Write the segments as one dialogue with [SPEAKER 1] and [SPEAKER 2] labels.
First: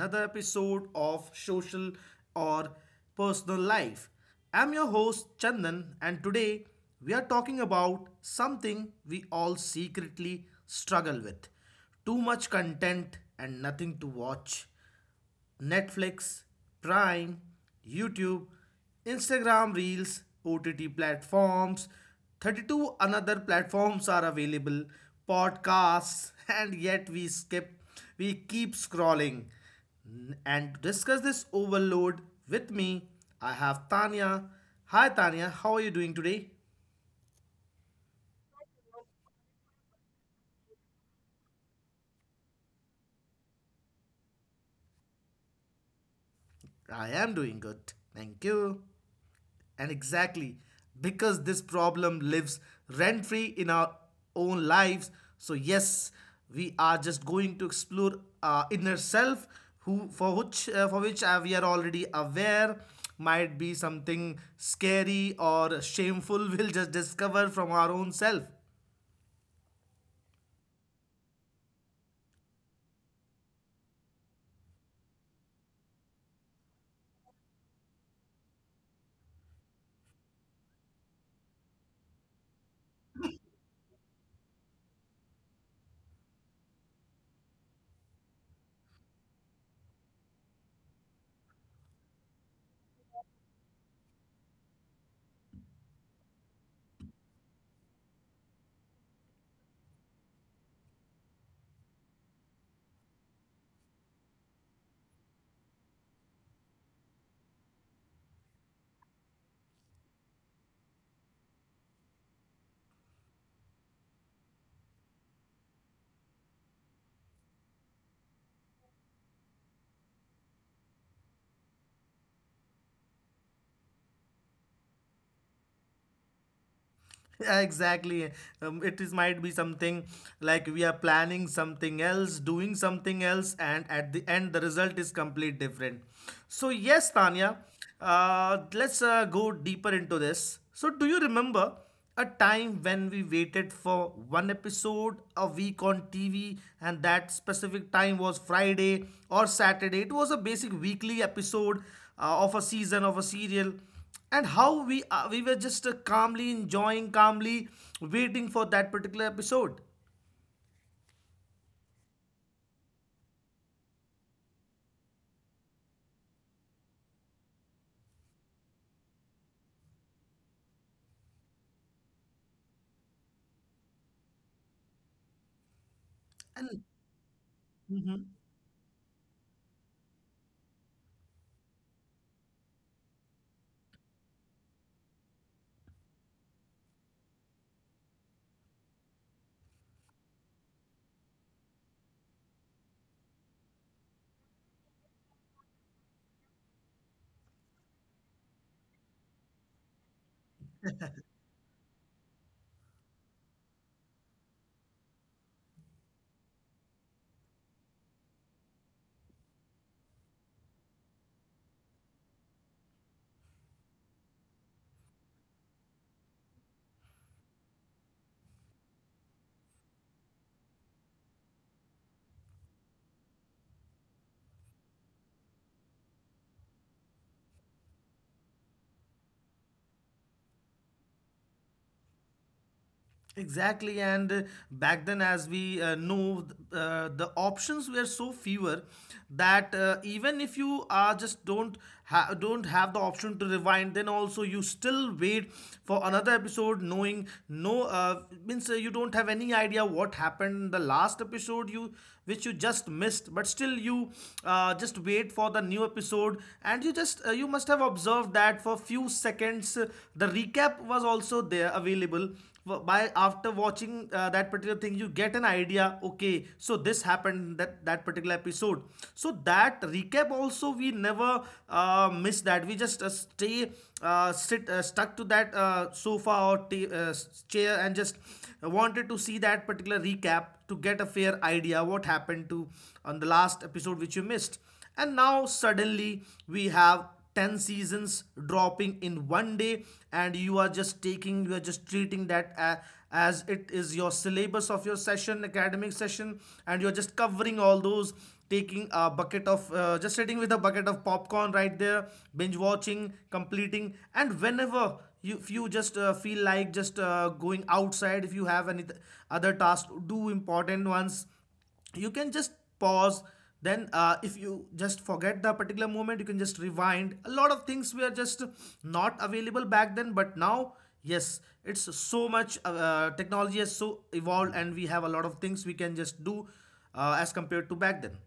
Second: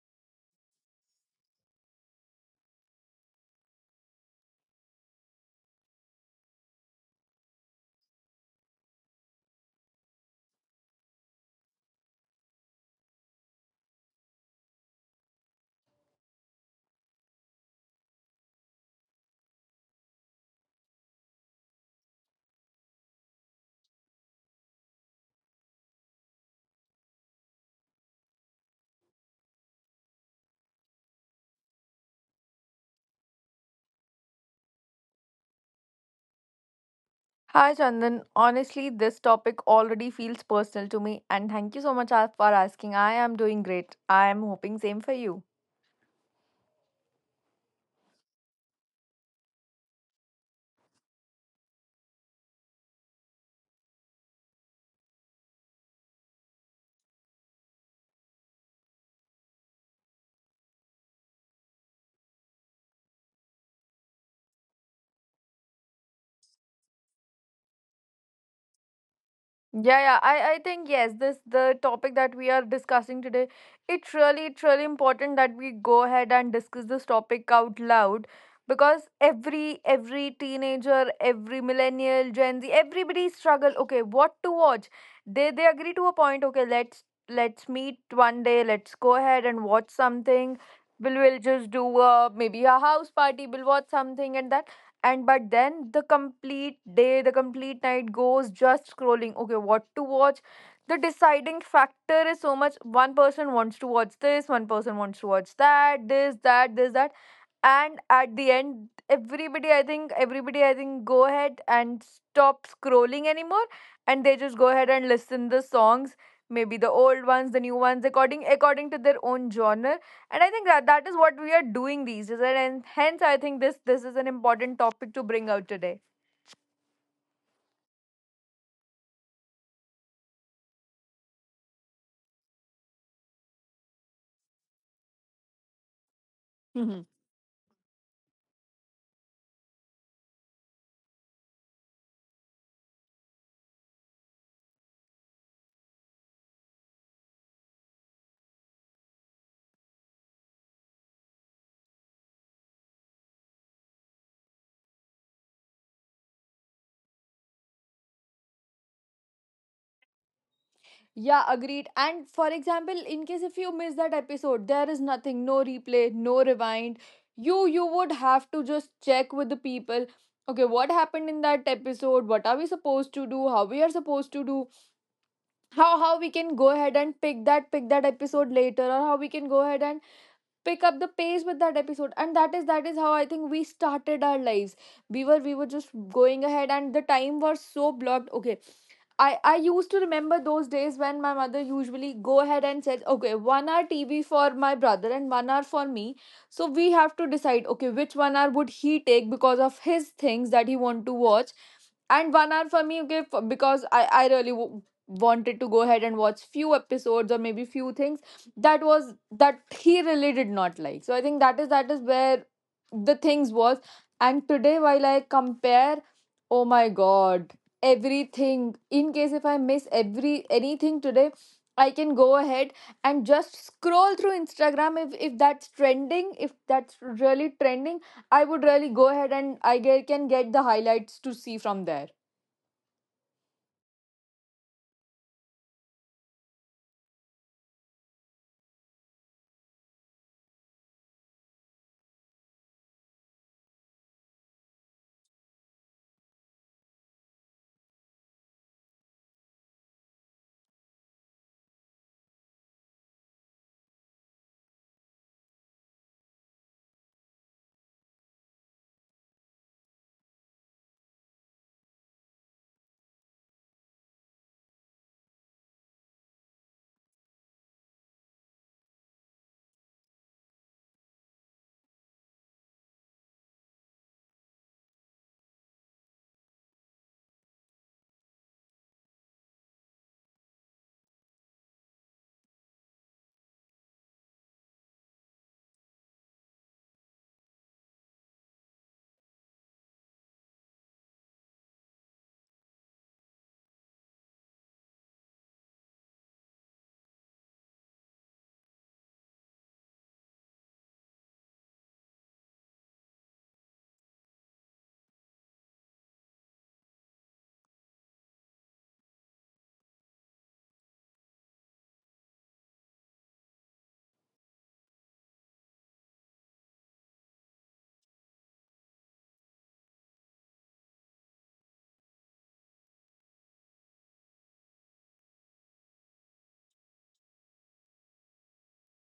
[SPEAKER 1] another episode of Social or Personal Life. I'm your host, Chandan, and today we are talking about something we all secretly struggle with too much content and nothing to watch. Netflix, Prime, YouTube, Instagram Reels, OTT platforms, 32 another platforms are available, podcasts, and yet we skip, we keep scrolling. And to discuss this overload with me, I have Tanya. Hi Tanya, how are you doing today?
[SPEAKER 2] Hi Chandan, honestly, this topic already feels personal to me, and thank you so much for asking. I am doing great. I am hoping same for you.
[SPEAKER 1] I am doing good. Thank you. And exactly, because this problem lives rent free in our own lives. So, yes, we are just going to explore our inner self, who for which we are already aware might be something scary or shameful we'll just discover from our own self
[SPEAKER 2] Yeah, yeah. I think yes, this the topic that we are discussing today. It's really important that we go ahead and discuss this topic out loud, because every teenager, every millennial, Gen Z, everybody struggle. Okay, what to watch? They agree to a point. Okay, let's meet one day. Let's go ahead and watch something. We'll just do maybe a house party. We'll watch something, and that and but then the complete day, the complete night, goes just scrolling. Okay, what to watch? The deciding factor is so much. One person wants to watch this, one person wants to watch that, this that, this that. And at the end, everybody, I think, go ahead and stop scrolling anymore, and they just go ahead and listen the songs, maybe the old ones, the new ones, according to their own genre. And I think that that is what we are doing these days, and hence I think this is an important topic to bring out today.
[SPEAKER 1] Yeah, exactly. It is might be something like we are planning something else, doing something else, and at the end the result is complete different. So
[SPEAKER 2] Hmm.
[SPEAKER 1] yes, Tanya, let's go deeper into this. So do you remember a time when we waited for one episode a week on TV, and that specific time was Friday or Saturday? It was a basic weekly episode of a season of a serial and how we were just calmly enjoying calmly waiting for that particular episode
[SPEAKER 2] Yeah, agreed. And for example, in case if you miss that episode, there is nothing, no replay, no rewind. You would have to just check with the people. Okay, what happened in that episode? What are we supposed to do? How we are supposed to do? How we can go ahead
[SPEAKER 1] and
[SPEAKER 2] and pick that
[SPEAKER 1] Mhm.
[SPEAKER 2] episode later, or how we can go ahead and pick up the pace with that episode. And that is how I think we started our lives. We were just going ahead, and the time was so blocked. Okay, I used to remember those days when my mother usually go ahead and says, okay, one hour TV for my brother and one hour for me. So we have to decide, okay, which one hour would he take because of his things that he want to watch, and one hour for me. Okay, for, because I really wanted to go ahead and watch few episodes or maybe few things that was that he really did not like. So I think that is where the things was. And today, while I compare, oh my god, everything, in case if I miss every anything today, I can go ahead and just scroll through Instagram. If that's trending, if that's really trending, I would really go ahead, and I can get the highlights to see from there.
[SPEAKER 1] Exactly, and back then, as we know, the options were so fewer that even if you are just don't don't have the option to rewind, then also you still wait for another episode, knowing no means you don't have any idea what happened in the last episode you which you just missed, but still you just wait for the new episode and you just you must have observed that for few seconds the recap was also there available by after watching that particular thing you get an idea okay so this happened that that particular episode, so that recap also we never miss that, we just stay sit stuck to that sofa or uh, chair and just wanted to see that particular recap to get a fair idea what happened to on the last episode which you missed. And now suddenly we have 10 seasons dropping in one day, and you are just taking, you are just treating that as it is your syllabus of your session, academic session, and you're just covering all those, taking a bucket of just sitting with a bucket of popcorn right there, binge watching, completing, and whenever you if you just feel like just going outside, if you have any other tasks, do important ones, you can just pause, then if you just forget the particular moment you can just rewind. A lot of things were just not available back then, but now yes, it's so much technology has so evolved and we have a lot of things we can just do as compared to back then.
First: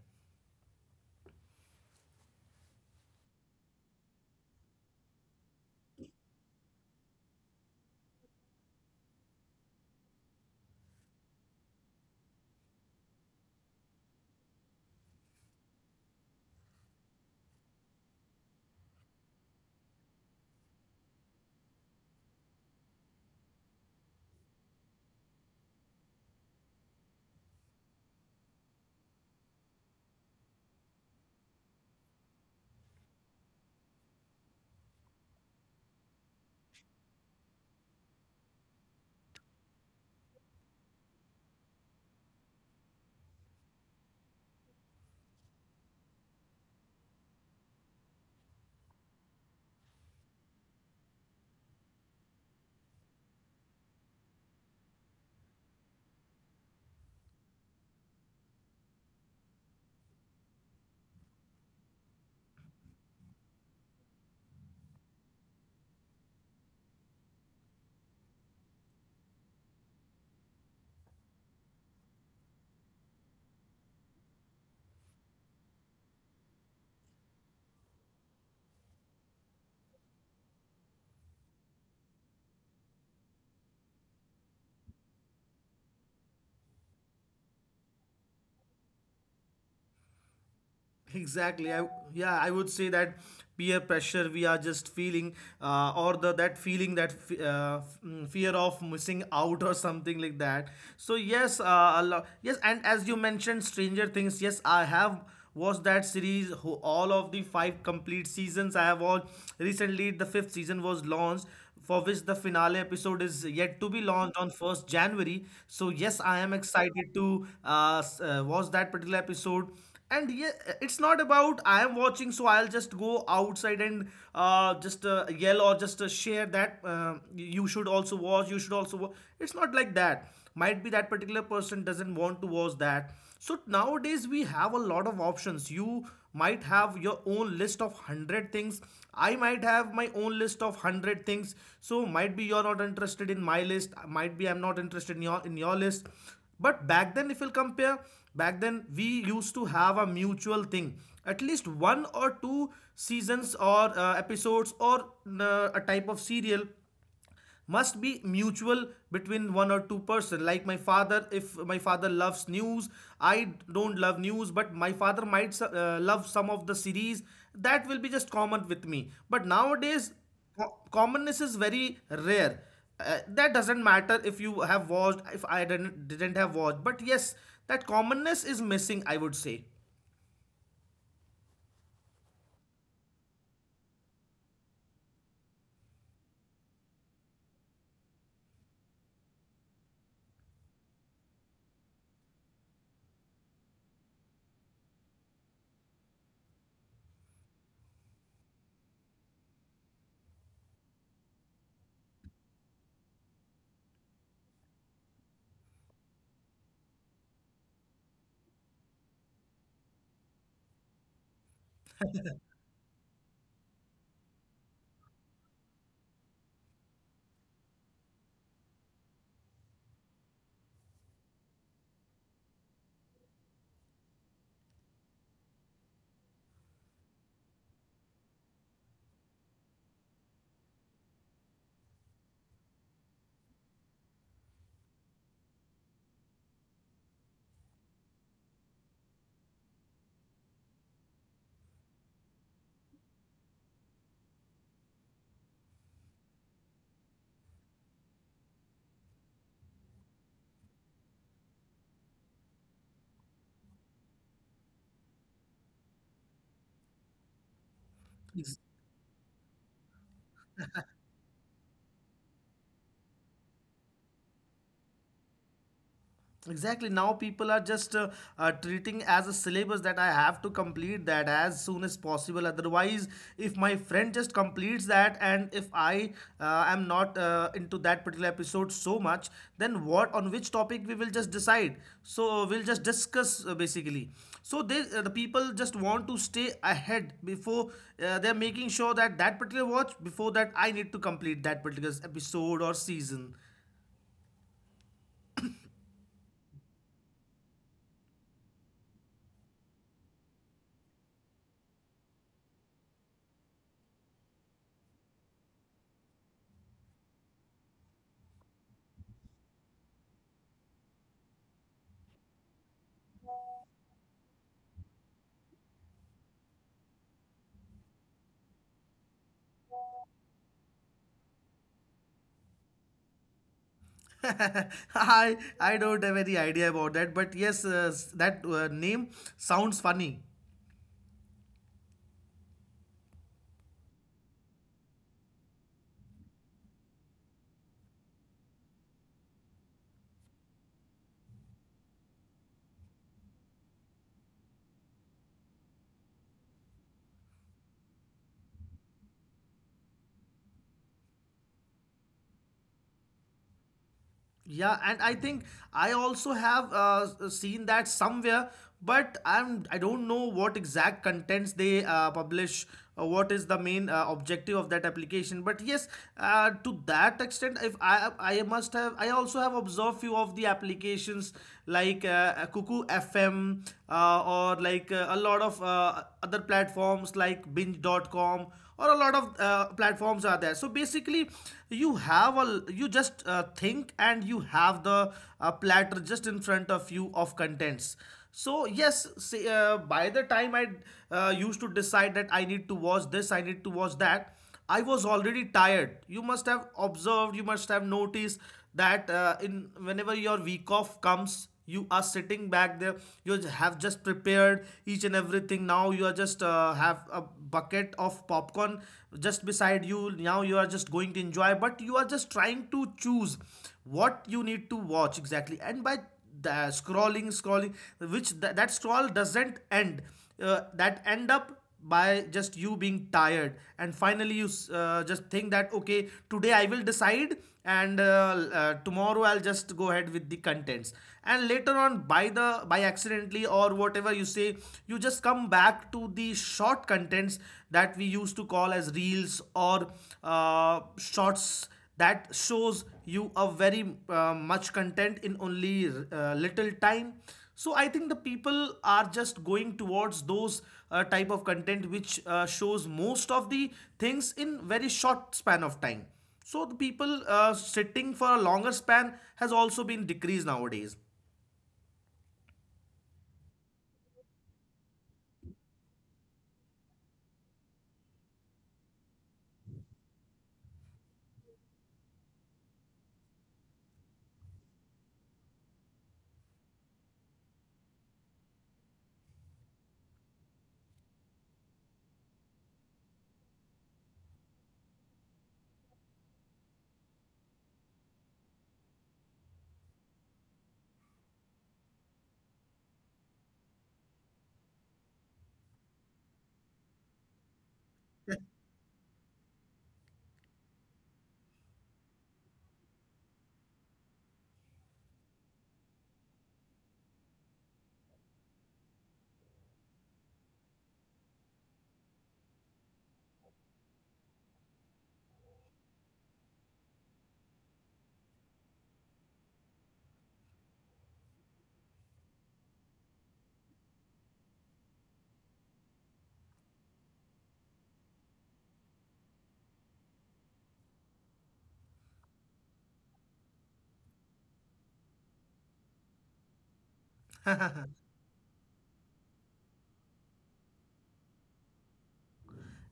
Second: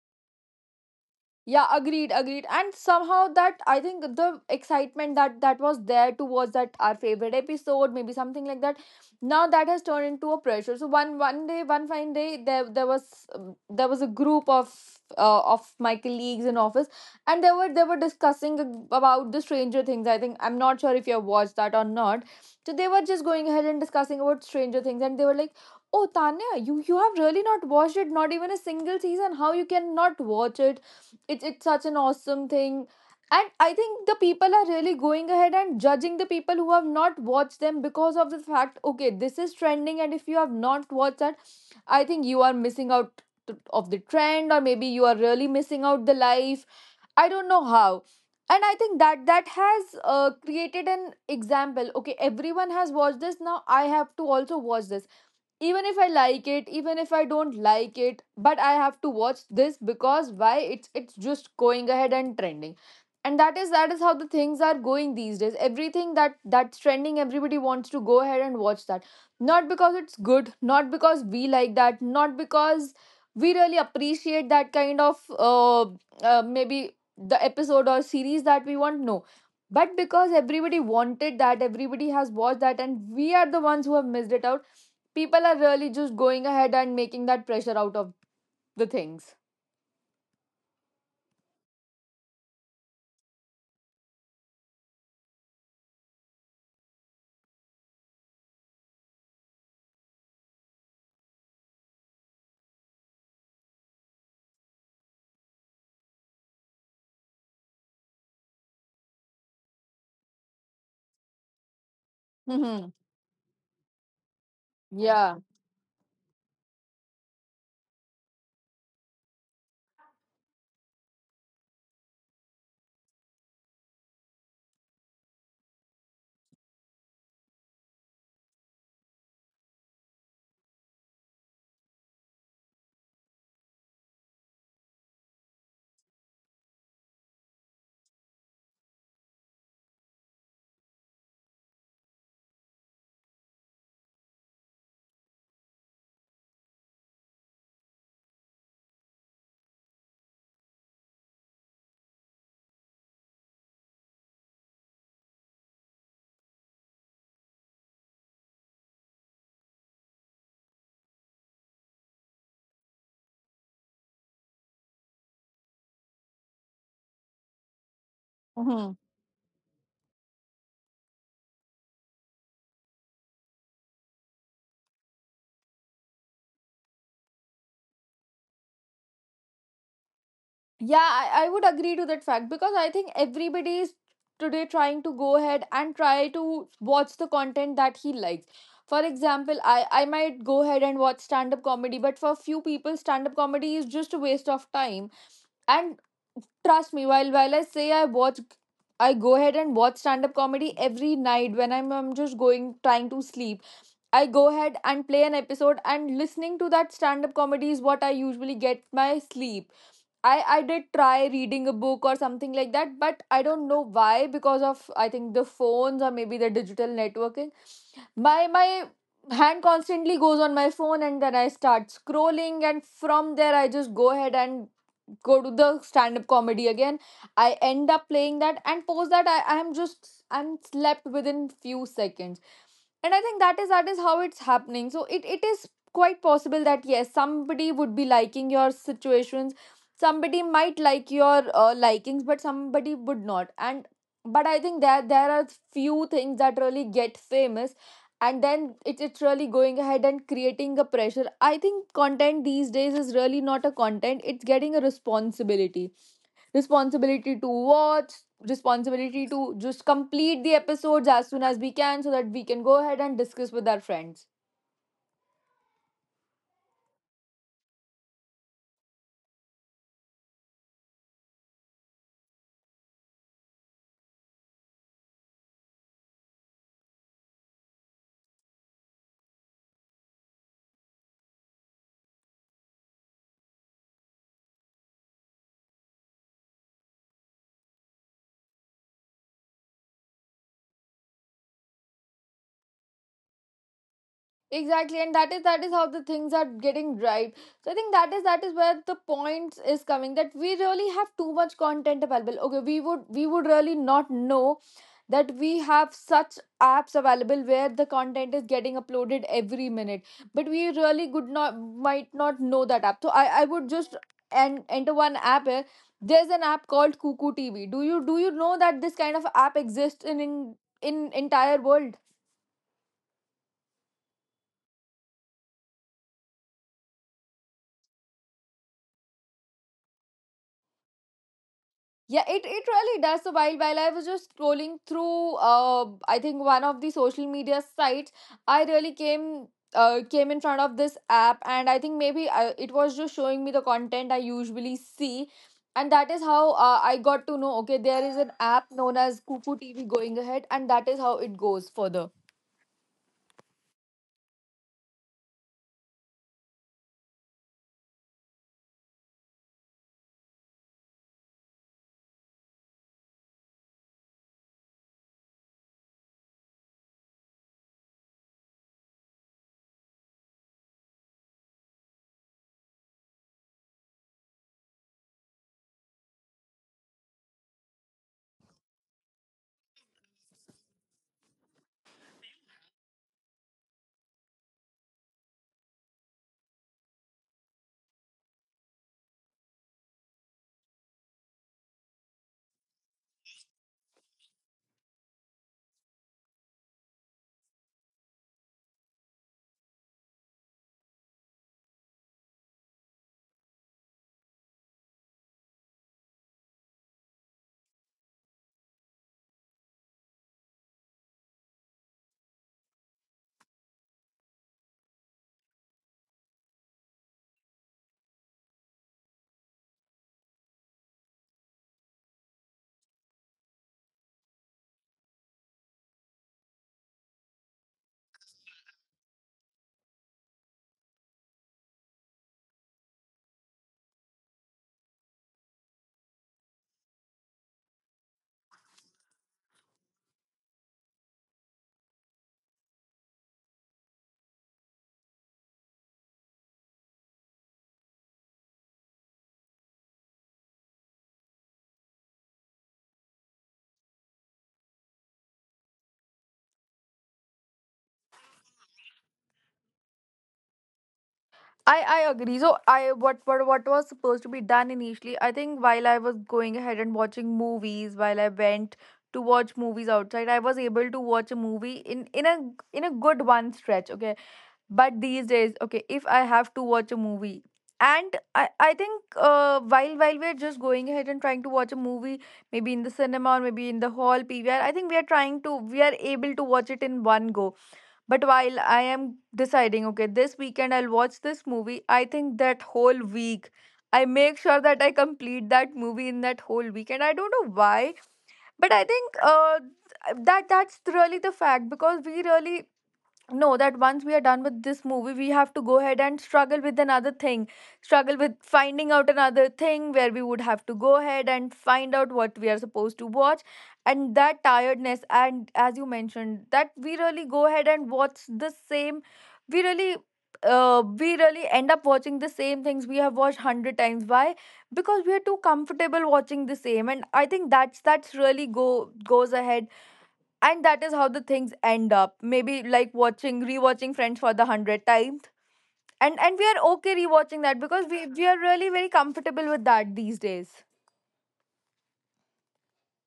[SPEAKER 2] Yeah, agreed. And somehow, that I think, the excitement that was there towards that our favorite episode, maybe something like that, now that has turned into a pressure. So one fine day, there was a group of my colleagues in office, and they were discussing about the Stranger Things. I think I'm not sure if you have watched that or not. So they were just going ahead and discussing about Stranger Things, and they were like, oh, Tanya, you have really not watched it, not even a single season. How you can not watch it? It's such an awesome thing. And I think the people are really going ahead and judging the people who have not watched them because of the fact. Okay, this is trending, and if you have not watched that, I think you are missing out of the trend, or maybe you are really missing out the life. I don't know how. And I think that that has created an example. Okay, everyone has watched this, now I have to also watch this. Even if I like it, even if I don't like it, but I have to watch this. Because why? It's just going ahead and trending. And that is how the things are going these days. Everything that that's trending, everybody wants to go ahead and watch that. Not because it's good, not because we like that, not because we really appreciate that kind of maybe the episode or series that we want. No, but because everybody wanted that, everybody has watched that, and we are the ones who have missed it out. People are really just going ahead and making that pressure out of the things.
[SPEAKER 1] Exactly, I. Yeah, I would say that peer pressure we are just feeling, or the that feeling that fear of missing out or something like that. So yes, yes, and as you mentioned stranger things, yes I have watched that series, all of the five complete seasons I have all, recently the fifth season was launched, for which the finale
[SPEAKER 2] Hmm.
[SPEAKER 1] episode is yet to be launched on 1st
[SPEAKER 2] Yeah.
[SPEAKER 1] January. So, yes, I am excited to watch that particular episode. And yeah, it's not about I am watching, so I'll just go outside and just yell or just share that you should also watch, you should also watch. It's not like that, might be that particular person doesn't want to watch that. So nowadays we have a lot of options, you might have your own list of 100 things, I might have my own list of 100 things, so might be you're not interested in my list, might be I'm not interested in your list. But back then if we will compare, back then we used to have a mutual thing, at least one or two seasons or episodes or a type of serial must be mutual between one or two person, like my father, if my father loves news, I don't love news, but my father might love some of the series that will be just common
[SPEAKER 2] Hmm.
[SPEAKER 1] with me. But nowadays commonness is very rare, that doesn't matter if you have watched, if I didn't have watched, but yes, that commonness is missing I would say.
[SPEAKER 2] Yeah, I would agree to that fact, because I think everybody is today trying to go ahead and try to watch the content that he likes. For example, I might go ahead and watch stand up comedy, but for few people, stand up comedy is just a waste of time. And trust me, while I say I watch, I go ahead and watch stand up comedy every night when I'm just going trying to sleep. I go ahead and play an episode, and listening to that stand up comedy is what I usually get my sleep. I did try reading a book or something like that, but I don't know why, because of I think the phones or maybe the digital networking. My hand constantly goes on my phone, and then I start scrolling, and from there I just go ahead and go to the stand up comedy again. I end up playing that, and post that, I am just I'm slept within few seconds. And I think that is how it's happening. So it is quite possible that yes, somebody would be liking your situations, somebody might like your likings, but somebody would not. And but I think that there are few things that really get famous, and then it's really going ahead and creating a pressure. I think content these days is really not a content, it's getting a responsibility. Responsibility to watch, responsibility to just complete the episodes as soon as we can, so that we can go ahead and discuss with our friends.
[SPEAKER 1] Exactly. Now people are just treating as a syllabus that I have to complete that as soon as possible. Otherwise, if my friend just completes that and if I am not into that particular episode so much, then what, on which topic we will just decide. So we'll just discuss basically. So they the people just want to stay ahead before they're making sure that that particular watch, before that I need to complete that particular episode or season.
[SPEAKER 2] Exactly, and that is how the things are getting right. So I think that is where the point is coming, that we really have too much content available. Okay, we would really not know that we have such apps available where the content is getting uploaded every minute, but we really could not, might not know that app. So I would just and enter one app here. There's an app called Cuckoo TV. Do you know that this kind of app exists in entire world?
[SPEAKER 1] I don't have any idea about that, but yes, that name sounds funny.
[SPEAKER 2] Yeah, it really does. So while I was just scrolling through, I think one of the social media sites, I really came in front of this app, and I think maybe it was just showing me the content I usually see, and that is how I got to know. Okay, there is an app known as Cuckoo TV going ahead, and that is how it goes further.
[SPEAKER 1] Yeah, and I think I also have seen that somewhere, but I'm I don't know what exact contents they publish or what is the main objective of that application. But yes, to that extent, if I I must have I also have observed few of the applications like Cuckoo FM or like a lot of other platforms like binge.com or a lot of platforms are there, so basically you have a you just think and you have the platter just in front of you of contents. So yes say, by the time I used to decide that I need to watch this, I need to watch that, I was already tired. You must have observed, you must have noticed that in whenever your week off comes, you are sitting back there. You have just prepared each and everything. Now you are just have a bucket of popcorn just beside you. Now you are just going to enjoy, but you are just trying to choose what you need to watch exactly. And by the scrolling, scrolling, that scroll doesn't end. That end up by just you being tired and finally you just think that okay, today I will decide, and tomorrow I'll just go ahead with the contents. And later on by the by accidentally or whatever you say, you just come back to the short contents that we used to call as reels or shorts, that shows you a very much content in only little time. So I think the people are just going towards those type of content which shows most of the things in very short span of time. So the people sitting for a longer span has also been decreased nowadays.
[SPEAKER 2] I agree. So I what was supposed to be done initially, I think while I was going ahead and watching movies, while I went to watch movies outside, I was able to watch a movie in a good one stretch, okay? But these days, okay, if I have to watch a movie, and I think while we're just going ahead and trying to watch a movie, maybe in the cinema or maybe in the hall PVR, I think we are trying to we are able to watch it in one go. But while I am deciding, okay, this weekend I'll watch this movie, I think that whole week I make sure that I complete that movie in that whole weekend. I don't know why, but I think that that's really the fact, because we really no that once we are done with this movie, we have to go ahead and struggle with another thing, struggle with finding out another thing where we would have to go ahead and find out what we are supposed to watch. And that tiredness, and as you mentioned, that we really go ahead and watch the same, we really we really end up watching the same things we have watched 100 times. Why? Because we are too comfortable watching the same. And I think that's really go goes ahead, and that is how the things end up, maybe like watching, rewatching friends for the 100th time. And we are okay rewatching that, because we we are really very comfortable with that these days.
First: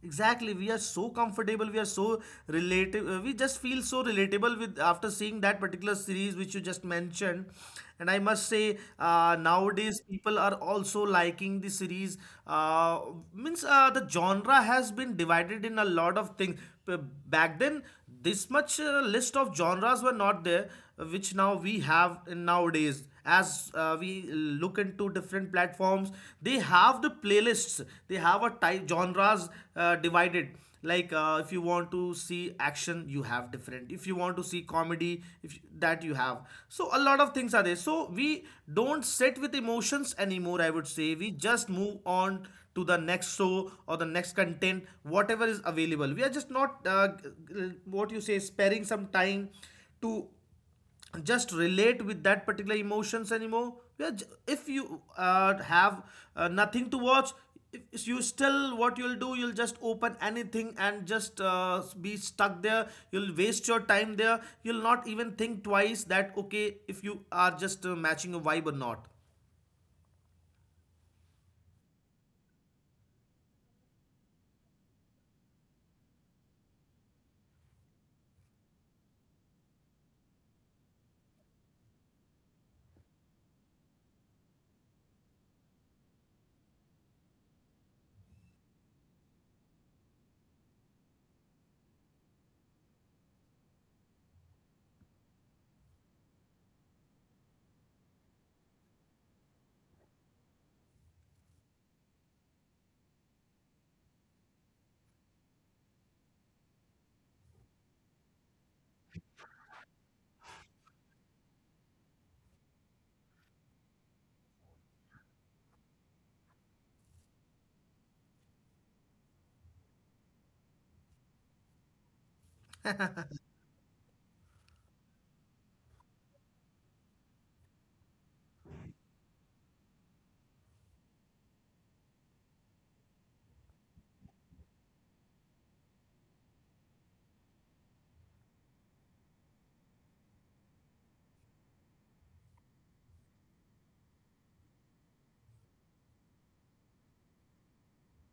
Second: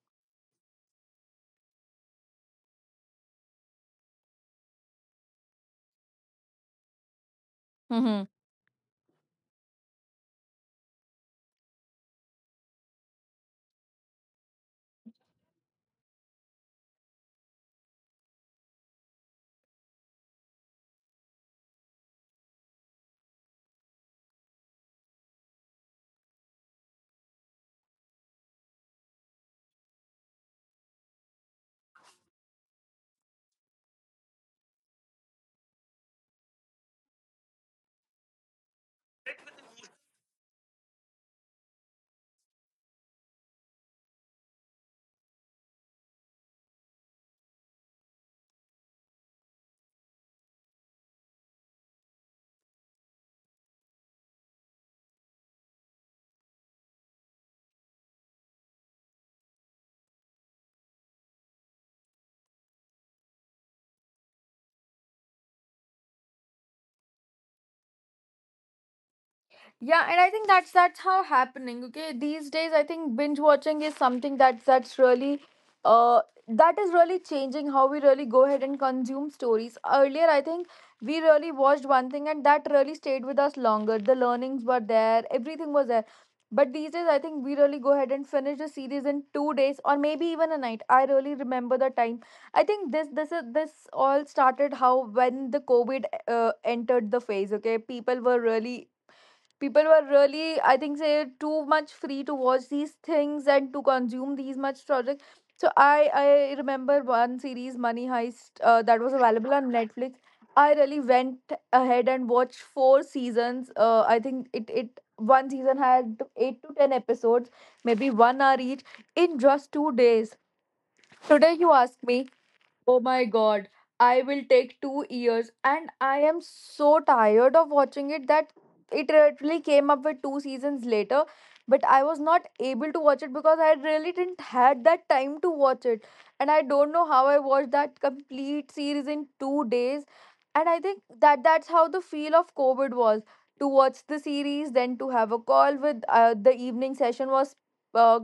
[SPEAKER 1] Exactly, we are so comfortable, we are so relatable, we just feel so relatable with after seeing that particular series which you just mentioned. And I must say, nowadays people are also liking the series. Uh, Means the genre has been divided in a lot of things. P- Back then, this much list of genres were not there which now we have in nowadays. As we look into different platforms, they have the playlists, they have a type genres divided, like if you want to see action you have different, if you want to see comedy if that you have, so a lot of things are there. So we don't sit with emotions anymore, I would say, we just move on to the next show or the next content, whatever is available, we are just not what you say sparing some time to just relate with that particular emotions anymore. We are, if you have nothing to watch, if you still what you'll do, you'll just open anything and just be stuck there, you'll waste your time there, you'll not even think twice that okay if you are just matching a vibe or not.
[SPEAKER 2] Yeah, and I think that's how happening. Okay, these days I think binge watching is something uh, that is really changing how we really go ahead and consume stories. Earlier, I think we really watched one thing and that really stayed with us longer. The learnings were there, everything was there. But these days, I think we really go ahead and finish a series in 2 days or maybe even a night. I really remember the time. I think this all started how when the COVID entered the phase. Okay, people were really, I think, say too much free to watch these things and to consume these much projects, so I remember one series, Money Heist, that was available on Netflix. I really went ahead and watched four seasons. I think it it one season had 8 to 10 episodes, maybe 1 hour each, in just 2 days. Today you ask me, oh my god, I will take 2 years, and I am so tired of watching it that it literally came up with two seasons later. But I was not able to watch it because I really didn't had that time to watch it, and I don't know how I watched that complete series in 2 days. And I think that's how the feel of COVID was: to watch the series, then to have a call with the evening session was uh,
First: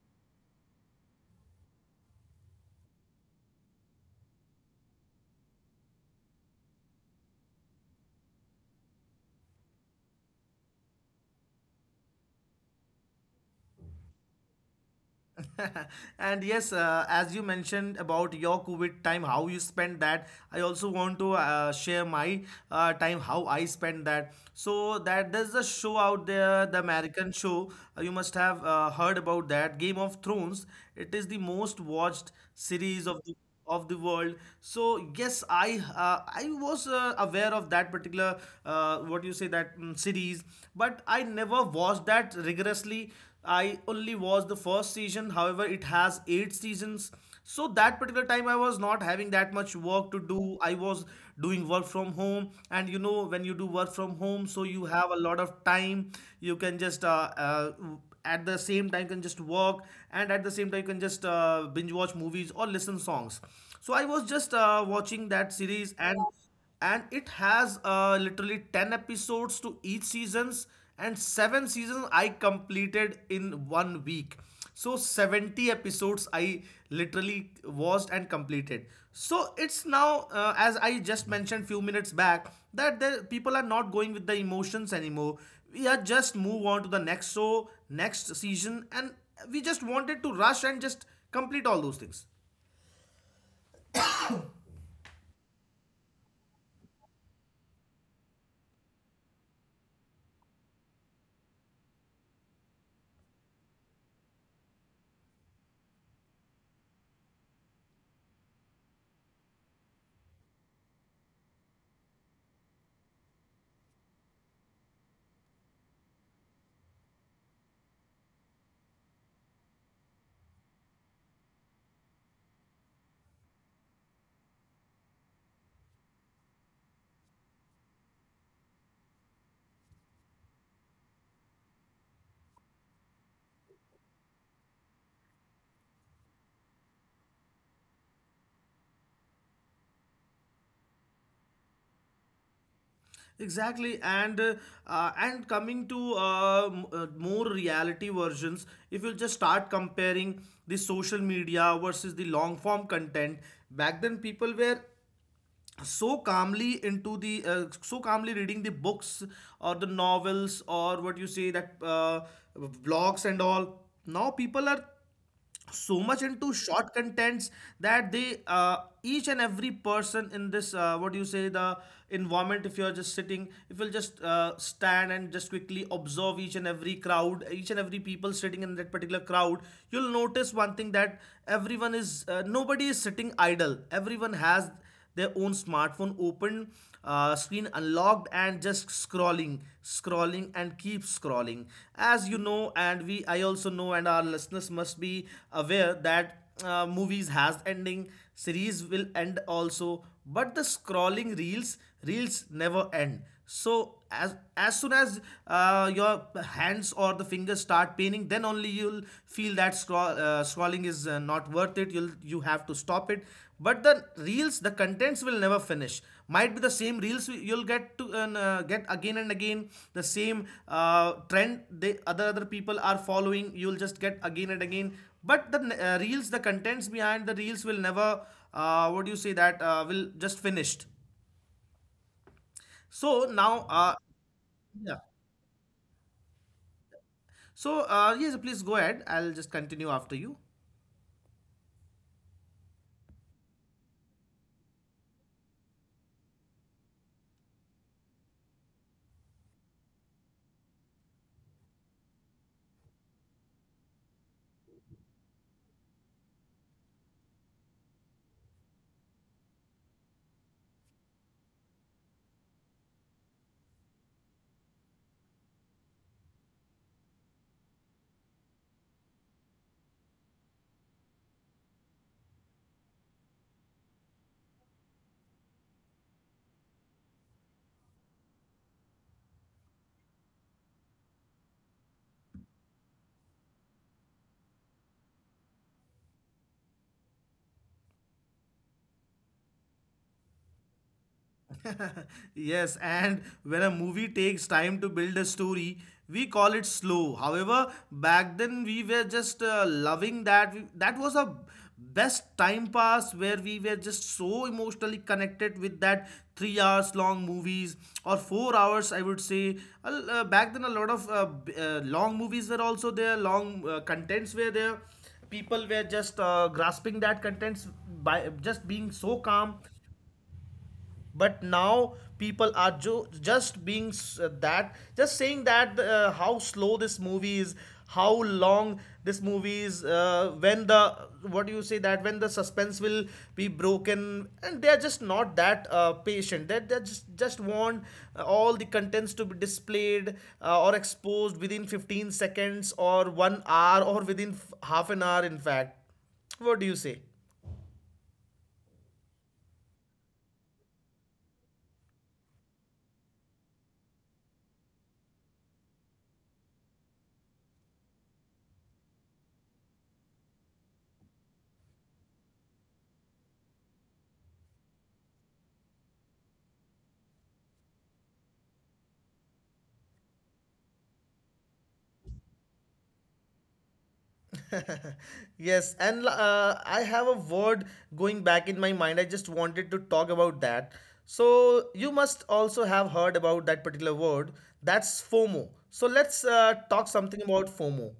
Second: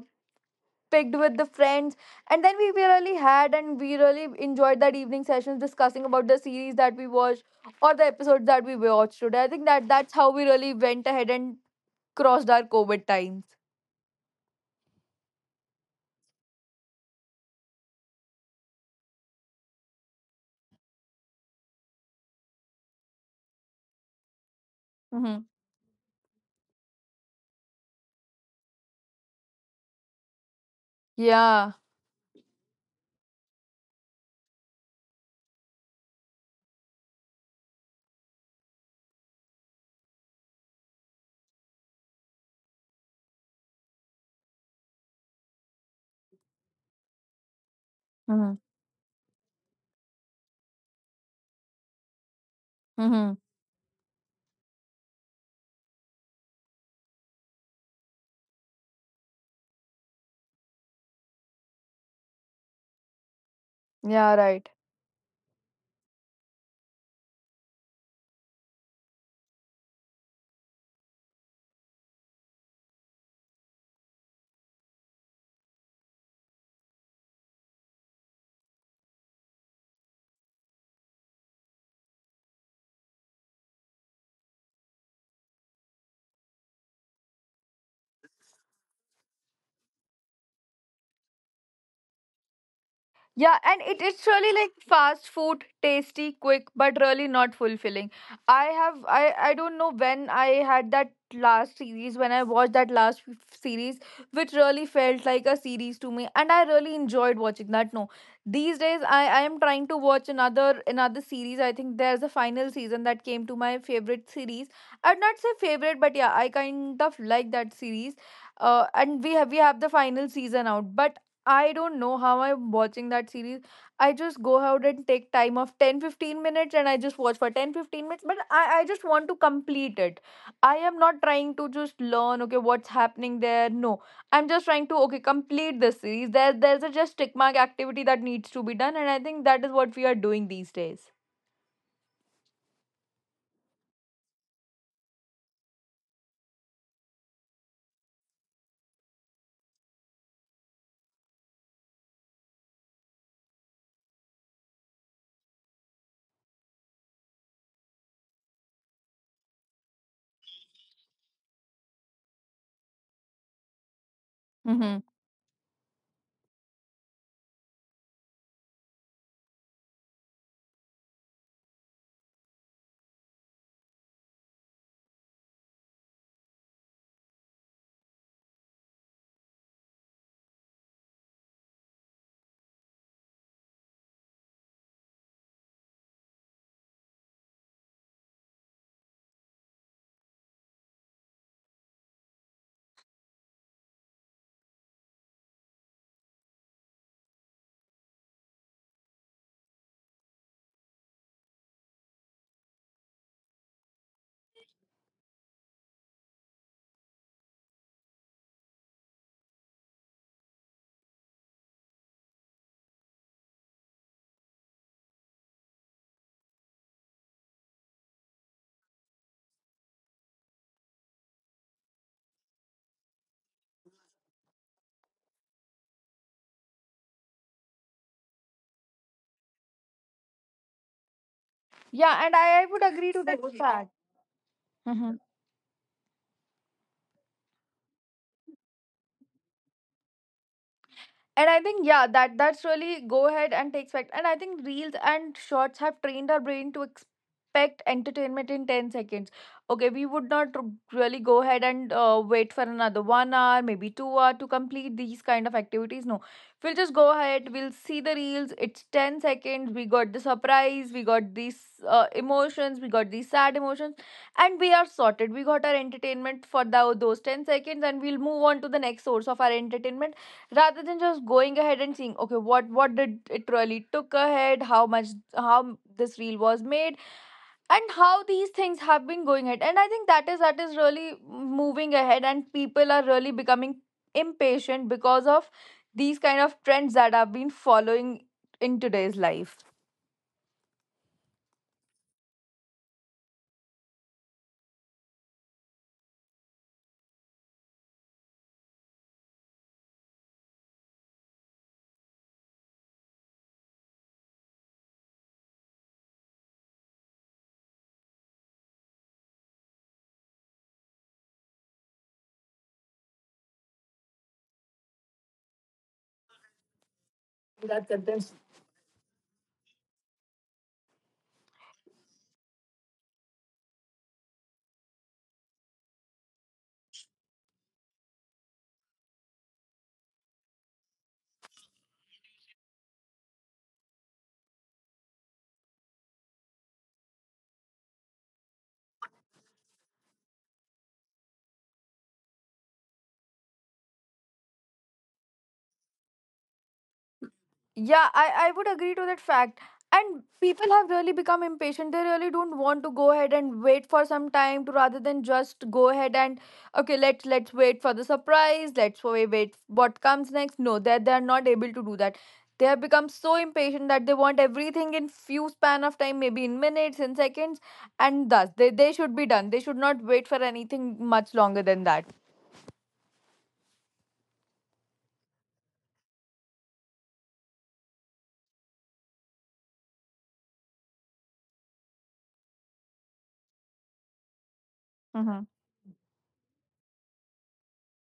[SPEAKER 2] picked with the friends, and then we really enjoyed that evening sessions discussing about the series that we watched or the episodes that we watched. Today I think that's how we really went ahead and crossed our COVID times.
[SPEAKER 1] And yes, as you mentioned about your COVID time, how you spent that, I also want to share my time, how I spent that. So that
[SPEAKER 2] Mm-hmm.
[SPEAKER 1] there's a show out there, the American show. You must have heard about that, Game of Thrones. It is the
[SPEAKER 2] Yeah.
[SPEAKER 1] most watched series of the world. So yes, I was aware of that particular what you say that mm series, but I never watched that rigorously. I only watched the first season, however it has 8 seasons. So that particular time I
[SPEAKER 2] Mm-hmm.
[SPEAKER 1] was not having that much work to do. I was doing work from home, and you know
[SPEAKER 2] Mm-hmm.
[SPEAKER 1] when you do work from home so you have a lot of time. You can just at the same time you can just work, and at the same time you can just binge watch movies or listen songs. So I was
[SPEAKER 2] Yeah,
[SPEAKER 1] just
[SPEAKER 2] right.
[SPEAKER 1] watching that series. And it has literally 10 episodes to each seasons, and 7 seasons I completed in 1 week. So 70 episodes I literally watched and completed. So it's now, as I just mentioned few minutes back, that the people are not going with the emotions anymore. We are just move on to the next show, next season, and we just wanted to rush and just complete all those things.
[SPEAKER 2] Yeah, and it's really like fast food, tasty, quick, but really not fulfilling. I don't know when I had that last series, when I watched that series, which really felt like a series to me, and I really enjoyed watching that. No, these days I am trying to watch another series. I think there's a final season that came to my favorite series. I'd not say favorite, but yeah, I kind of like that series. And we have the final season out, but I don't know how I'm watching that series. I just go out and take time of 10 to 15 minutes and I just watch for 10 to 15 minutes. But I just want to complete it. I am not trying to just learn, okay, what's happening there. No, I'm just trying to, okay, complete this series. There's a just tick mark activity that needs to be done. And I think that is what we are doing these days.
[SPEAKER 1] Exactly, and coming to more reality versions, if you just start comparing the social media versus the long form content, back then people were so calmly into the so calmly reading the books or the novels, or what you say that vlogs and all. Now people are
[SPEAKER 2] Mm-hmm.
[SPEAKER 1] so much into short contents, that they each and every person in this what do you say the environment. If you're just sitting, if you'll just stand and just quickly observe each and every crowd, each and every people sitting in that particular crowd, you'll notice one thing, that everyone is nobody is sitting idle. Everyone has their own smartphone open, screen unlocked, and just scrolling, and keep scrolling. As you know, and we, I also know, and our listeners must be aware that movies has ending, series will end also, but the scrolling reels never end. So as soon as your hands or the fingers start paining, then only you'll feel that scrolling is not worth it, you'll, you have to stop it. But the reels, the contents will never finish. Might be the same reels you'll get to get again and again, the same trend the other people are following, you'll just get again and again. But the reels, the contents behind the reels will never what do you say that will just finished.
[SPEAKER 2] Yeah, and I would
[SPEAKER 1] So
[SPEAKER 2] agree to that
[SPEAKER 1] now,
[SPEAKER 2] fact.
[SPEAKER 1] yeah. So, yes, please go ahead. I'll just continue after you.
[SPEAKER 2] And I think yeah, that that's really go ahead and take fact. And I think reels and shorts have trained our brain to expect entertainment in 10 seconds. Okay, we would not really go ahead and wait for another 1 hour, maybe 2 hour to complete these kind of activities. No, we'll just go ahead. We'll see the reels. It's 10 seconds. We got the surprise. We got these emotions. We got these sad emotions, and we are sorted. We got our entertainment for thou those 10 seconds, and we'll move on to the next source of our entertainment rather than just going ahead and seeing, okay, what did it really took ahead, how much, how this reel was made, and how these things have been going ahead. And I think that is really moving ahead and people are really becoming impatient because of these kind of trends that have been following in today's life.
[SPEAKER 1] Yes, and when a movie takes time to build a story, we call it slow. However, back then we were just loving that. That was a best time pass where we were just so emotionally connected with that 3 hours long movies, or 4 hours I would say. Back then a lot of long movies were also there, long contents were there. People were just grasping that contents by just being so calm. But now people are just being, that just saying that how slow this movie is, how long this movie is, when the, what do you say that when the suspense will be broken. And they're just not that patient. They just want all the contents to be displayed or exposed within 15 seconds or 1 hour, or within half an hour in fact. What do you say?
[SPEAKER 2] Yeah, I would agree to that fact. And people have really become impatient. They really don't want to go ahead and wait for some time to, rather than just go ahead and, okay, let's wait for the surprise, let's wait, wait what comes next. No, they're not able to do that. They have become so impatient that they want everything in few span of time, maybe in minutes, in seconds, and thus they should be done. They should not wait for anything much longer than that.
[SPEAKER 1] Yes, and I have a word going back in my mind. I just wanted to talk about that. So, you must also have heard about that particular word. That's
[SPEAKER 2] Mm-hmm.
[SPEAKER 1] FOMO. So, let's talk something about FOMO.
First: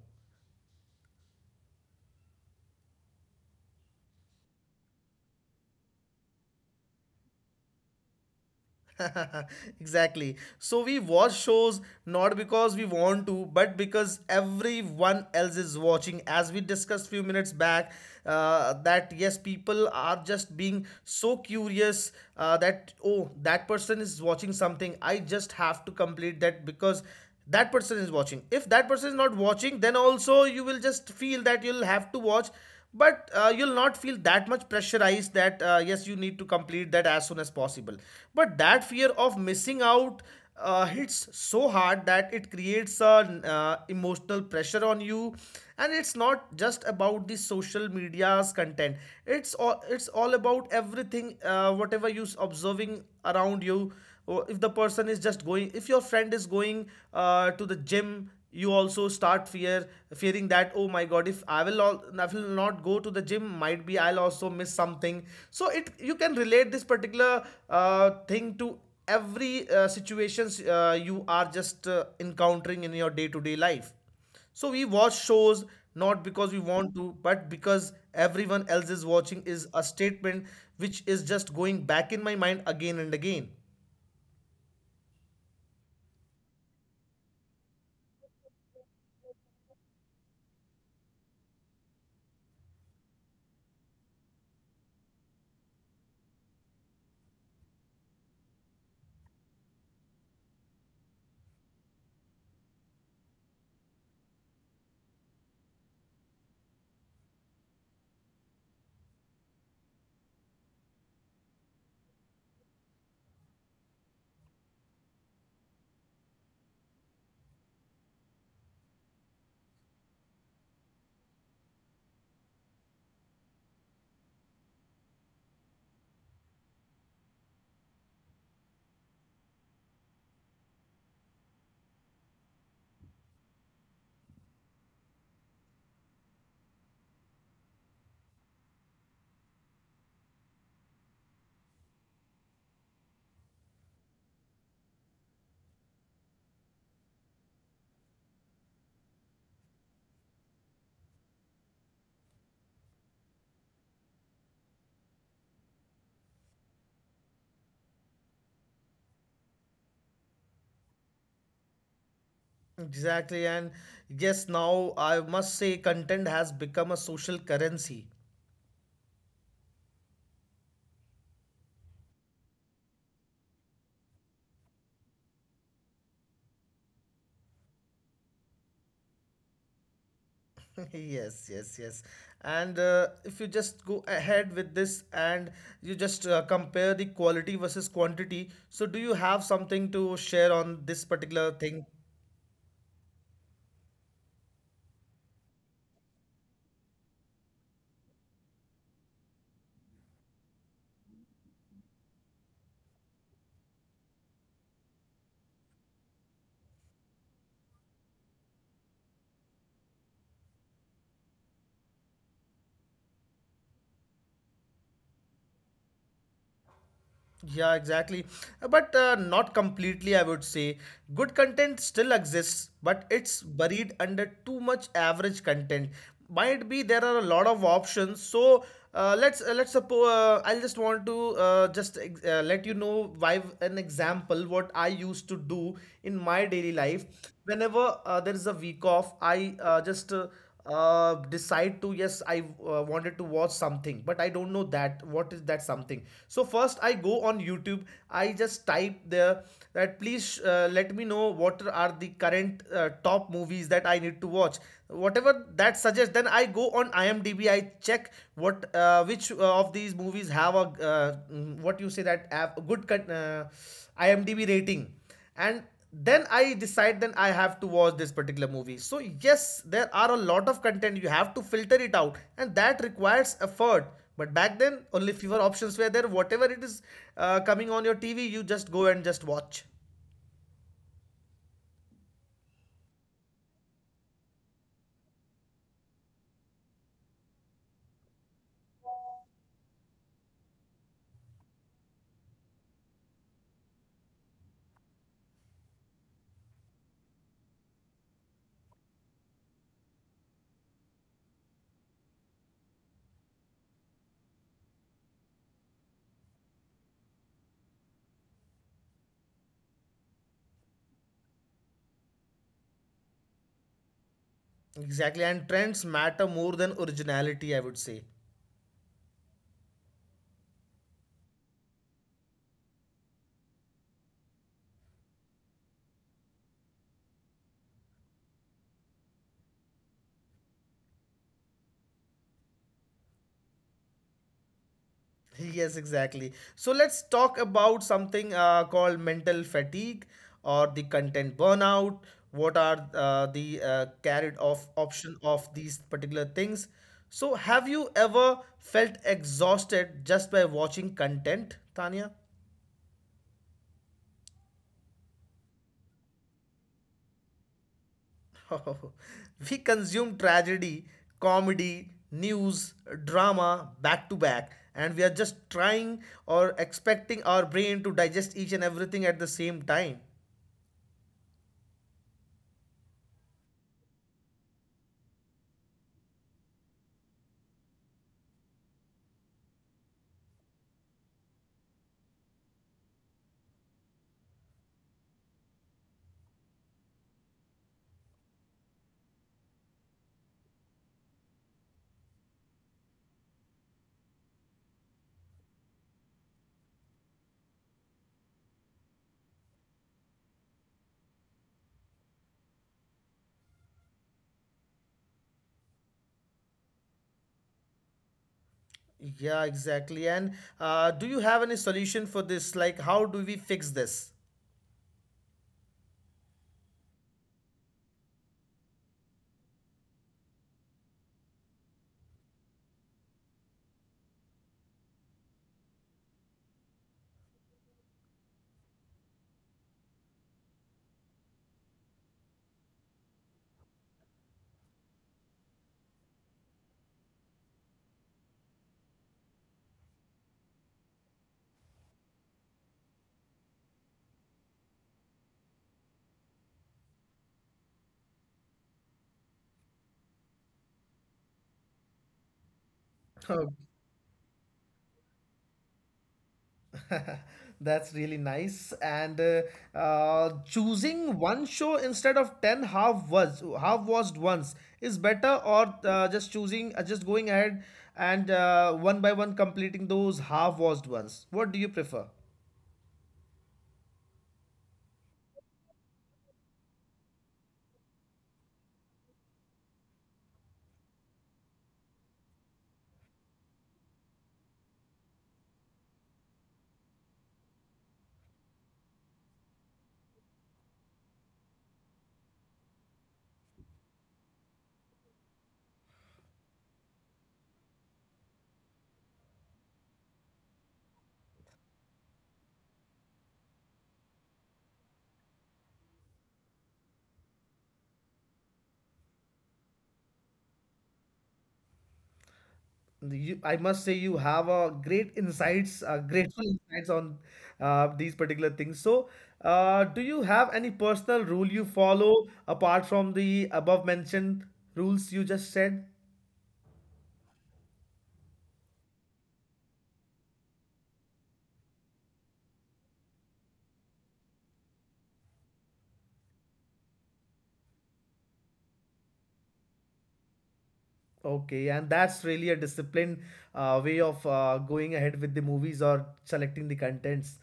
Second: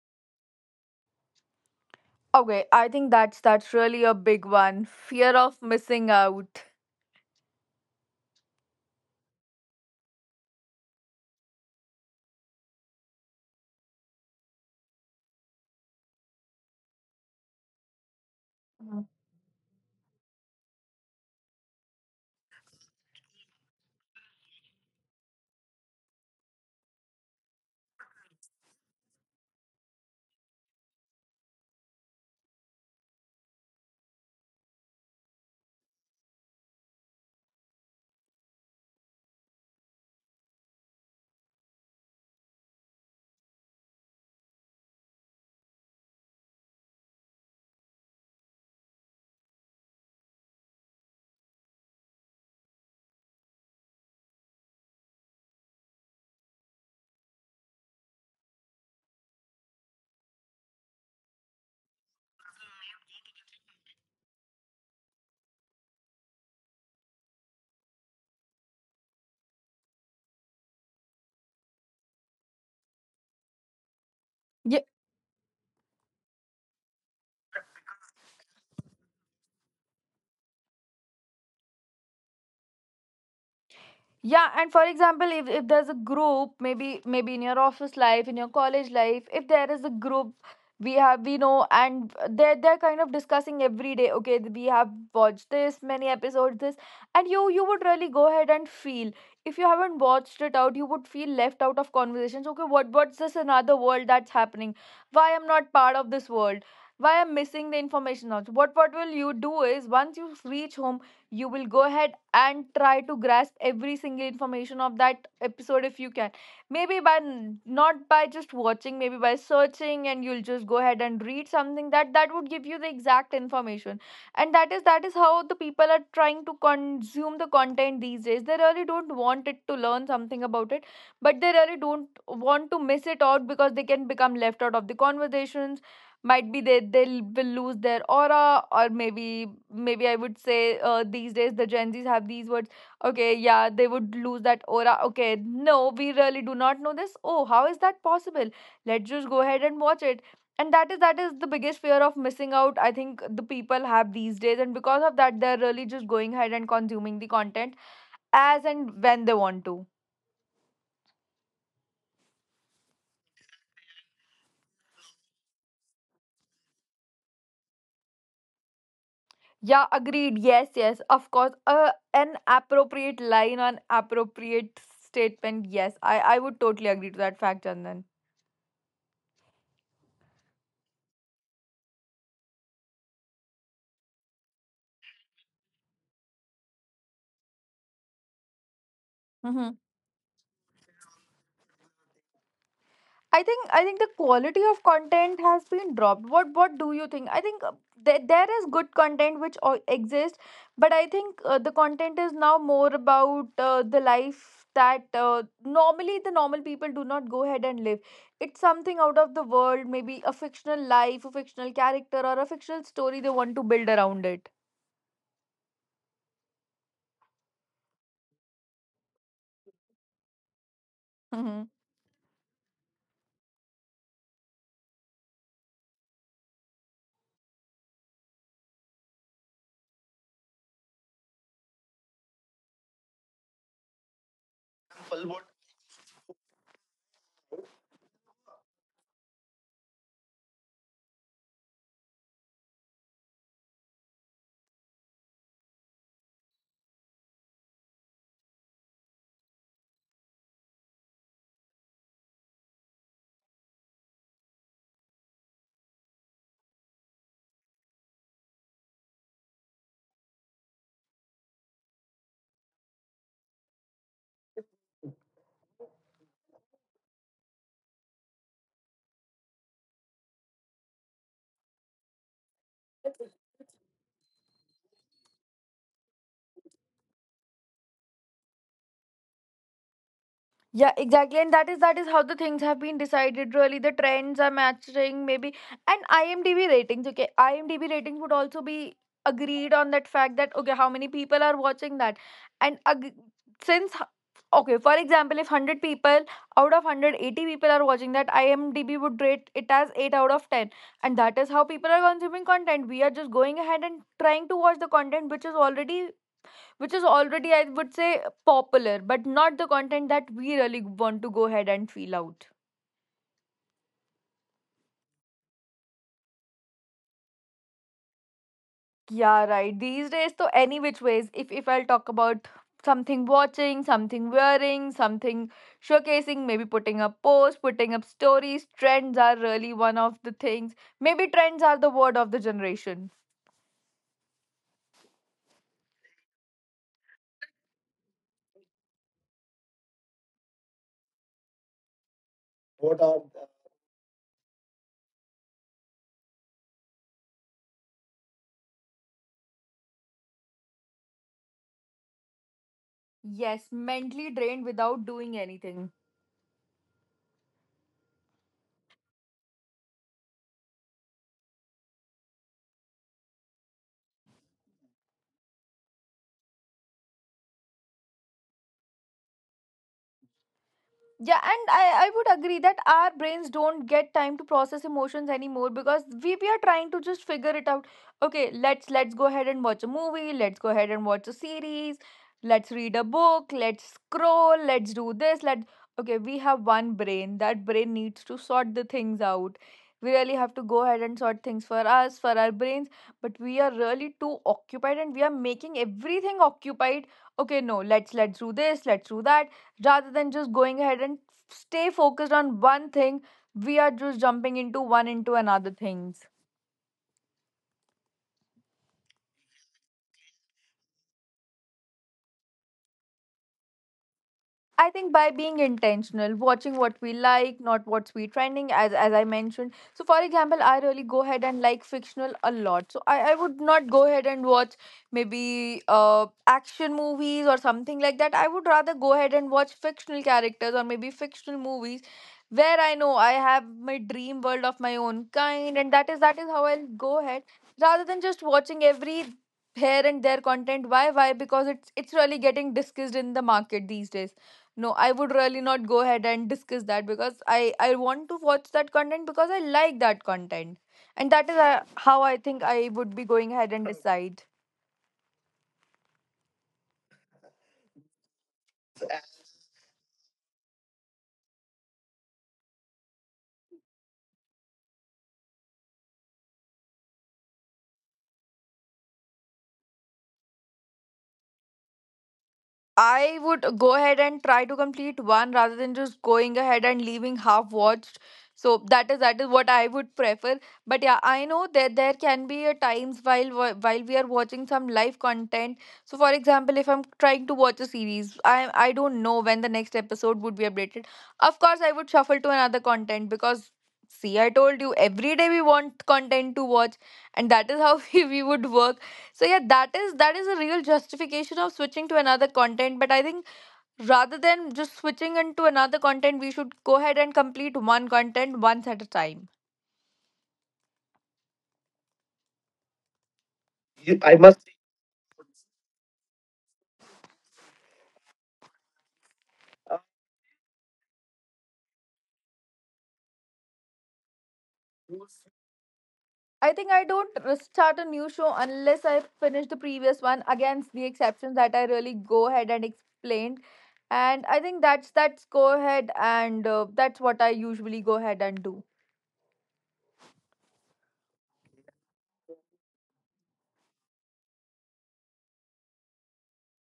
[SPEAKER 2] Okay, I think that's really a big one. Fear of missing out.
[SPEAKER 1] Exactly. So we watch shows not because we want to, but because everyone else is watching. As we discussed few minutes back, that yes, people are just being so curious that oh, that person is watching something. I just have to complete that because that person is watching. If that person is not watching, then also you will just feel that you'll have to watch. But you'll not feel that much pressurized that yes, you need to complete that as soon as possible. But that fear of missing out hits so hard that it creates an emotional pressure on you. And it's not just about the social media's content, it's all about everything, whatever you observing around you. Or if the person is just going, if your friend is going to the gym, you also start fearing that, oh my god, if I will all I will not go to the gym, might be I'll also miss something. So it, you can relate this particular thing to every situations you are just encountering in your day to day life. So we watch
[SPEAKER 2] Yeah,
[SPEAKER 1] shows not because we want to, but because everyone else is watching, is a statement which is just going back in my mind again and again.
[SPEAKER 2] yeah, and for example, if there's a group, maybe maybe in your office life, in your college life, if there is a group we have we know and they're kind of discussing every day, okay, we have watched this many episodes, this, and you would really go ahead and feel, if you haven't watched it out, you would feel left out of conversations. Okay, what what's this another world that's happening? Why I'm not part of this world? Why I'm missing the information out? What will you do is, once you reach home, you will go ahead and try to grasp every single information of that episode if you can, maybe by not by just watching, maybe by searching, and you'll just go ahead and read something that that would give you the exact information. And that is how the people are trying to consume the content these days. They really don't want it to learn something about it, but they really don't want to miss it out because they can become left out of the conversations. Might be they will lose their aura, or maybe maybe I would say, these days the Gen Z's have these words. Okay, yeah, they would lose that aura. Okay, no, we really do not know this. Oh, how is that possible? Let's just go ahead and watch it. And that is the biggest fear of missing out, I think, the people have these days, and because of that they're really just going ahead and consuming the content as and when they want to.
[SPEAKER 1] Exactly, and yes, now I must say content has become a social currency.
[SPEAKER 2] Yeah, agreed. Yes, yes, of course. An appropriate line, an appropriate statement. Yes, I would totally agree to that fact, Chandan.
[SPEAKER 1] Yes, yes, yes. And if you just go ahead with this, and you just compare the quality versus quantity, so do you have something to share on this particular thing?
[SPEAKER 2] I think the quality of content has been dropped. What do you think? I think there is good content which exists, but I think the content is now more about the life that normally the normal people do not go ahead and live. It's something out of the world, maybe a fictional life, a fictional character, or a fictional story they want to build around it.
[SPEAKER 1] Yeah, exactly. But not completely, I would say. Good content still exists, but it's buried under too much average content. Might be there are a lot of options. So let's suppose, I'll just want to let you know by an example what I used to do in my daily life. Whenever there is a week off, I just decide to, yes, I wanted to watch something, but I don't know that what is that something. So first I go on YouTube, I just type there that, please let me know what are the current top movies that I need to watch. Whatever that suggests, then I go on IMDb, I check what which of these movies have a mm, what you say that have a good IMDb rating. And then I decide, then I have to watch this particular movie. So yes, there are a lot of content, you have to filter it out, and that requires effort. But back then only fewer options were there, whatever it is coming on your TV, you just go and just watch.
[SPEAKER 2] Yeah, exactly. And that is how the things have been decided really. The trends are matching maybe, and IMDb ratings, okay. IMDb ratings would also be agreed on that fact that okay, how many people are watching that? And since h- okay, for example, if 100 people out of 180 people are watching that, IMDb would rate it as 8 out of 10. And that is how people are consuming content. We are just going ahead and trying to watch the content which is already, I would say, popular, but not the content that we really want to go ahead and feel out.
[SPEAKER 1] Exactly, and trends matter more than originality, I would say.
[SPEAKER 2] Yeah, right. These days, so any which ways, if I'll talk about something watching, something wearing, something showcasing, maybe putting up posts, putting up stories, trends are really one of the things. Maybe trends are the word of the generation.
[SPEAKER 1] Yes, exactly. So let's talk about something called mental fatigue or the content burnout. What are the carried off option of these particular things? So have you ever felt exhausted just by watching content, Tanya?
[SPEAKER 2] Yes, mentally drained without doing anything.
[SPEAKER 1] We consume tragedy, comedy, news, drama back to back, and we are just trying or expecting our brain to digest each and everything at the same time.
[SPEAKER 2] Yeah, and I would agree that our brains don't get time to process emotions anymore because we are trying to just figure it out. Okay, let's go ahead and watch a movie, let's go ahead and watch a series, let's read a book, let's scroll, let's do this, let, okay, we have one brain. That brain needs to sort the things out. We really have to go ahead and sort things for us, for our brains, but we are really too occupied and we are making everything occupied. Okay, no, let's do this, let's do that, rather than just going ahead and stay focused on one thing. We are just jumping into one, into another things.
[SPEAKER 1] Yeah, exactly. And do you have any solution for this? Like, how do we fix this?
[SPEAKER 2] I think by being intentional, watching what we like, not what's we trending, as I mentioned. So for example, I really go ahead and like fictional a lot. So I would not go ahead and watch maybe action movies or something like that. I would rather go ahead and watch fictional characters or maybe fictional movies where I know I have my dream world of my own kind, and that is how I'll go ahead. Rather than just watching every here and there content. Why? Why? Because it's really getting discussed in the market these days. No, I would really not go ahead and discuss that because I want to watch that content because I like that content. And that is how I think I would
[SPEAKER 1] Oh,
[SPEAKER 2] be going ahead and decide.
[SPEAKER 1] that's really nice. And choosing one show instead of ten half was half watched ones is better, or just going ahead and one by one completing those half watched ones. What do you prefer?
[SPEAKER 2] I would go ahead and try to complete one, rather than just going ahead and leaving half watched. So that is what I would prefer. But yeah, I know that there can be a times while while we are watching some live content. So for example, if I'm trying to watch a series, I don't know when the next episode would be updated. Of course, I would shuffle to another content because, see, I told you every day we want content to watch, and that is how we would work. So yeah, that is a real justification of switching to another content. But I think rather than just switching into another content, we should go ahead and complete one content once at a time.
[SPEAKER 1] You, I must say, you have a great insights, grateful insights on these particular things. So, do you have any personal rule you follow apart from the above mentioned rules you just said?
[SPEAKER 2] I think I don't start a new show unless I finish the previous one. Against the exceptions that I really go ahead and explained, and I think that's go ahead and that's what I usually go ahead and do.
[SPEAKER 1] Okay, and that's really a disciplined way of going ahead with the movies or selecting the contents.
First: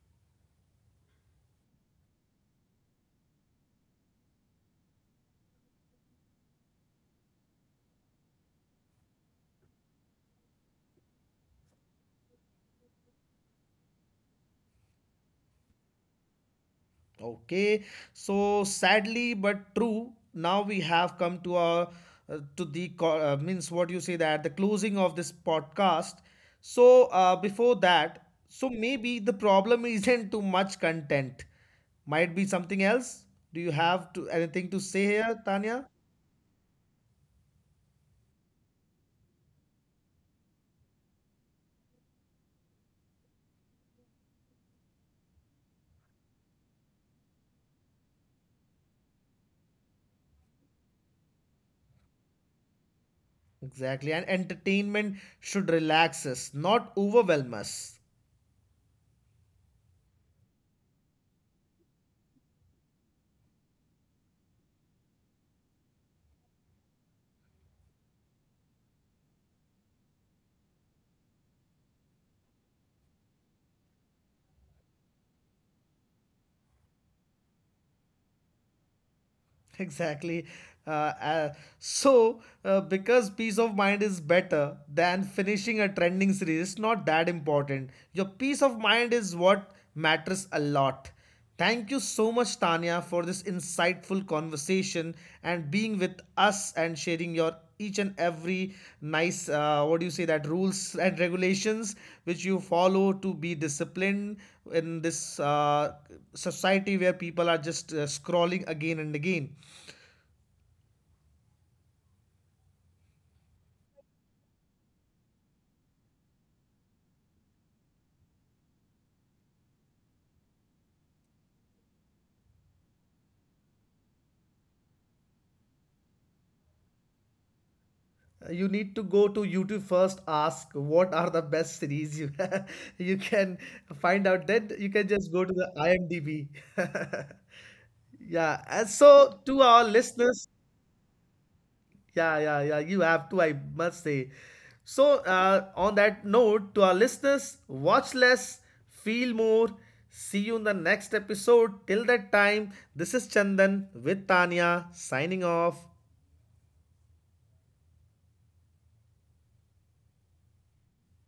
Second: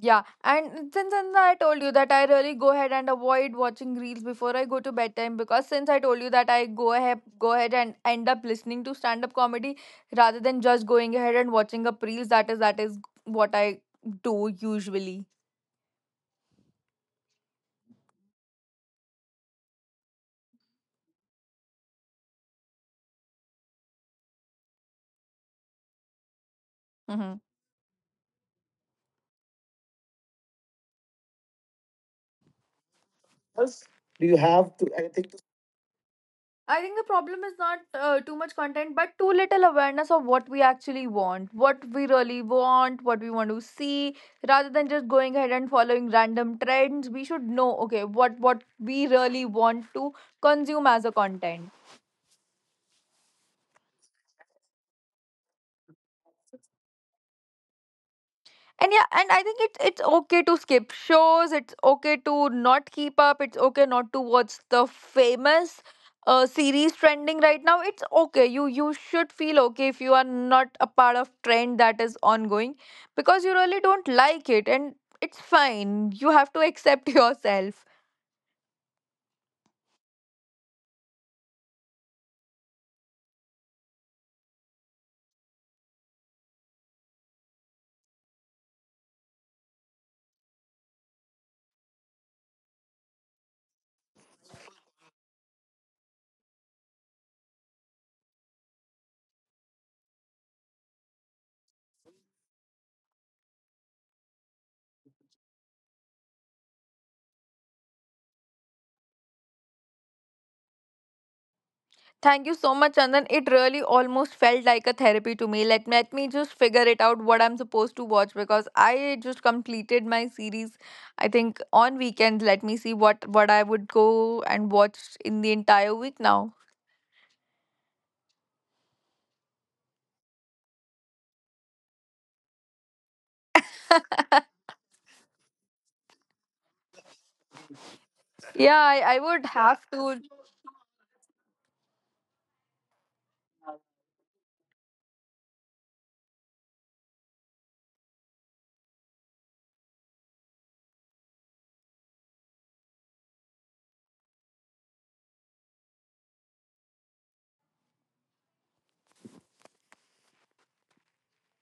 [SPEAKER 2] Yeah, and since I told you that I really go ahead and avoid watching reels before I go to bedtime, because since I told you that I go ahead and end up listening to stand up comedy rather than just going ahead and watching up reels, that is what I do usually.
[SPEAKER 1] Okay, so sadly but true, now we have come to our means, what you say, that the closing of this podcast. So
[SPEAKER 2] Hmm.
[SPEAKER 1] before that, so maybe the problem isn't too much content. Might be something else. Do you have to anything to say here, Tanya?
[SPEAKER 2] I think the problem is not too much content, but too little awareness of what we actually want, what we really want, what we want to see. Rather than just going ahead and following random trends, we should know, okay, what we really want to consume as a content.
[SPEAKER 1] Exactly, and entertainment should relax us, not overwhelm us.
[SPEAKER 2] And yeah, and I think it's okay to skip shows. It's okay to not keep up. It's okay not to watch the famous series trending right now. It's okay. You should feel okay if you are not a part of trend that is ongoing because you really don't like it, and it's fine. You have to accept yourself.
[SPEAKER 1] Exactly. Because peace of mind is better than finishing a trending series, it's not that important. Your peace of mind is what matters a lot. Thank you so much, Tanya, for this insightful conversation and being with us and sharing your each and every nice, what do you say, that rules and regulations which you follow to be disciplined in this society where people are just scrolling again and again.
[SPEAKER 2] Thank you so much, Chandan. It really almost felt like a therapy to me. Let me just figure it out what I'm supposed to watch because I just completed my series. I think on weekends, let me see what I would go and watch in the entire week now.
[SPEAKER 1] You need to go to YouTube first, ask what are the best series you you can find out, that you can just go to the IMDb.
[SPEAKER 2] Yeah,
[SPEAKER 1] Yeah,
[SPEAKER 2] I
[SPEAKER 1] and
[SPEAKER 2] would have
[SPEAKER 1] so to
[SPEAKER 2] to.
[SPEAKER 1] our listeners, yeah, yeah, yeah, you have to, I must say. So on that note, to our listeners, watch less, feel more. See you in the next episode. Till that time, this is Chandan with Tanya signing off.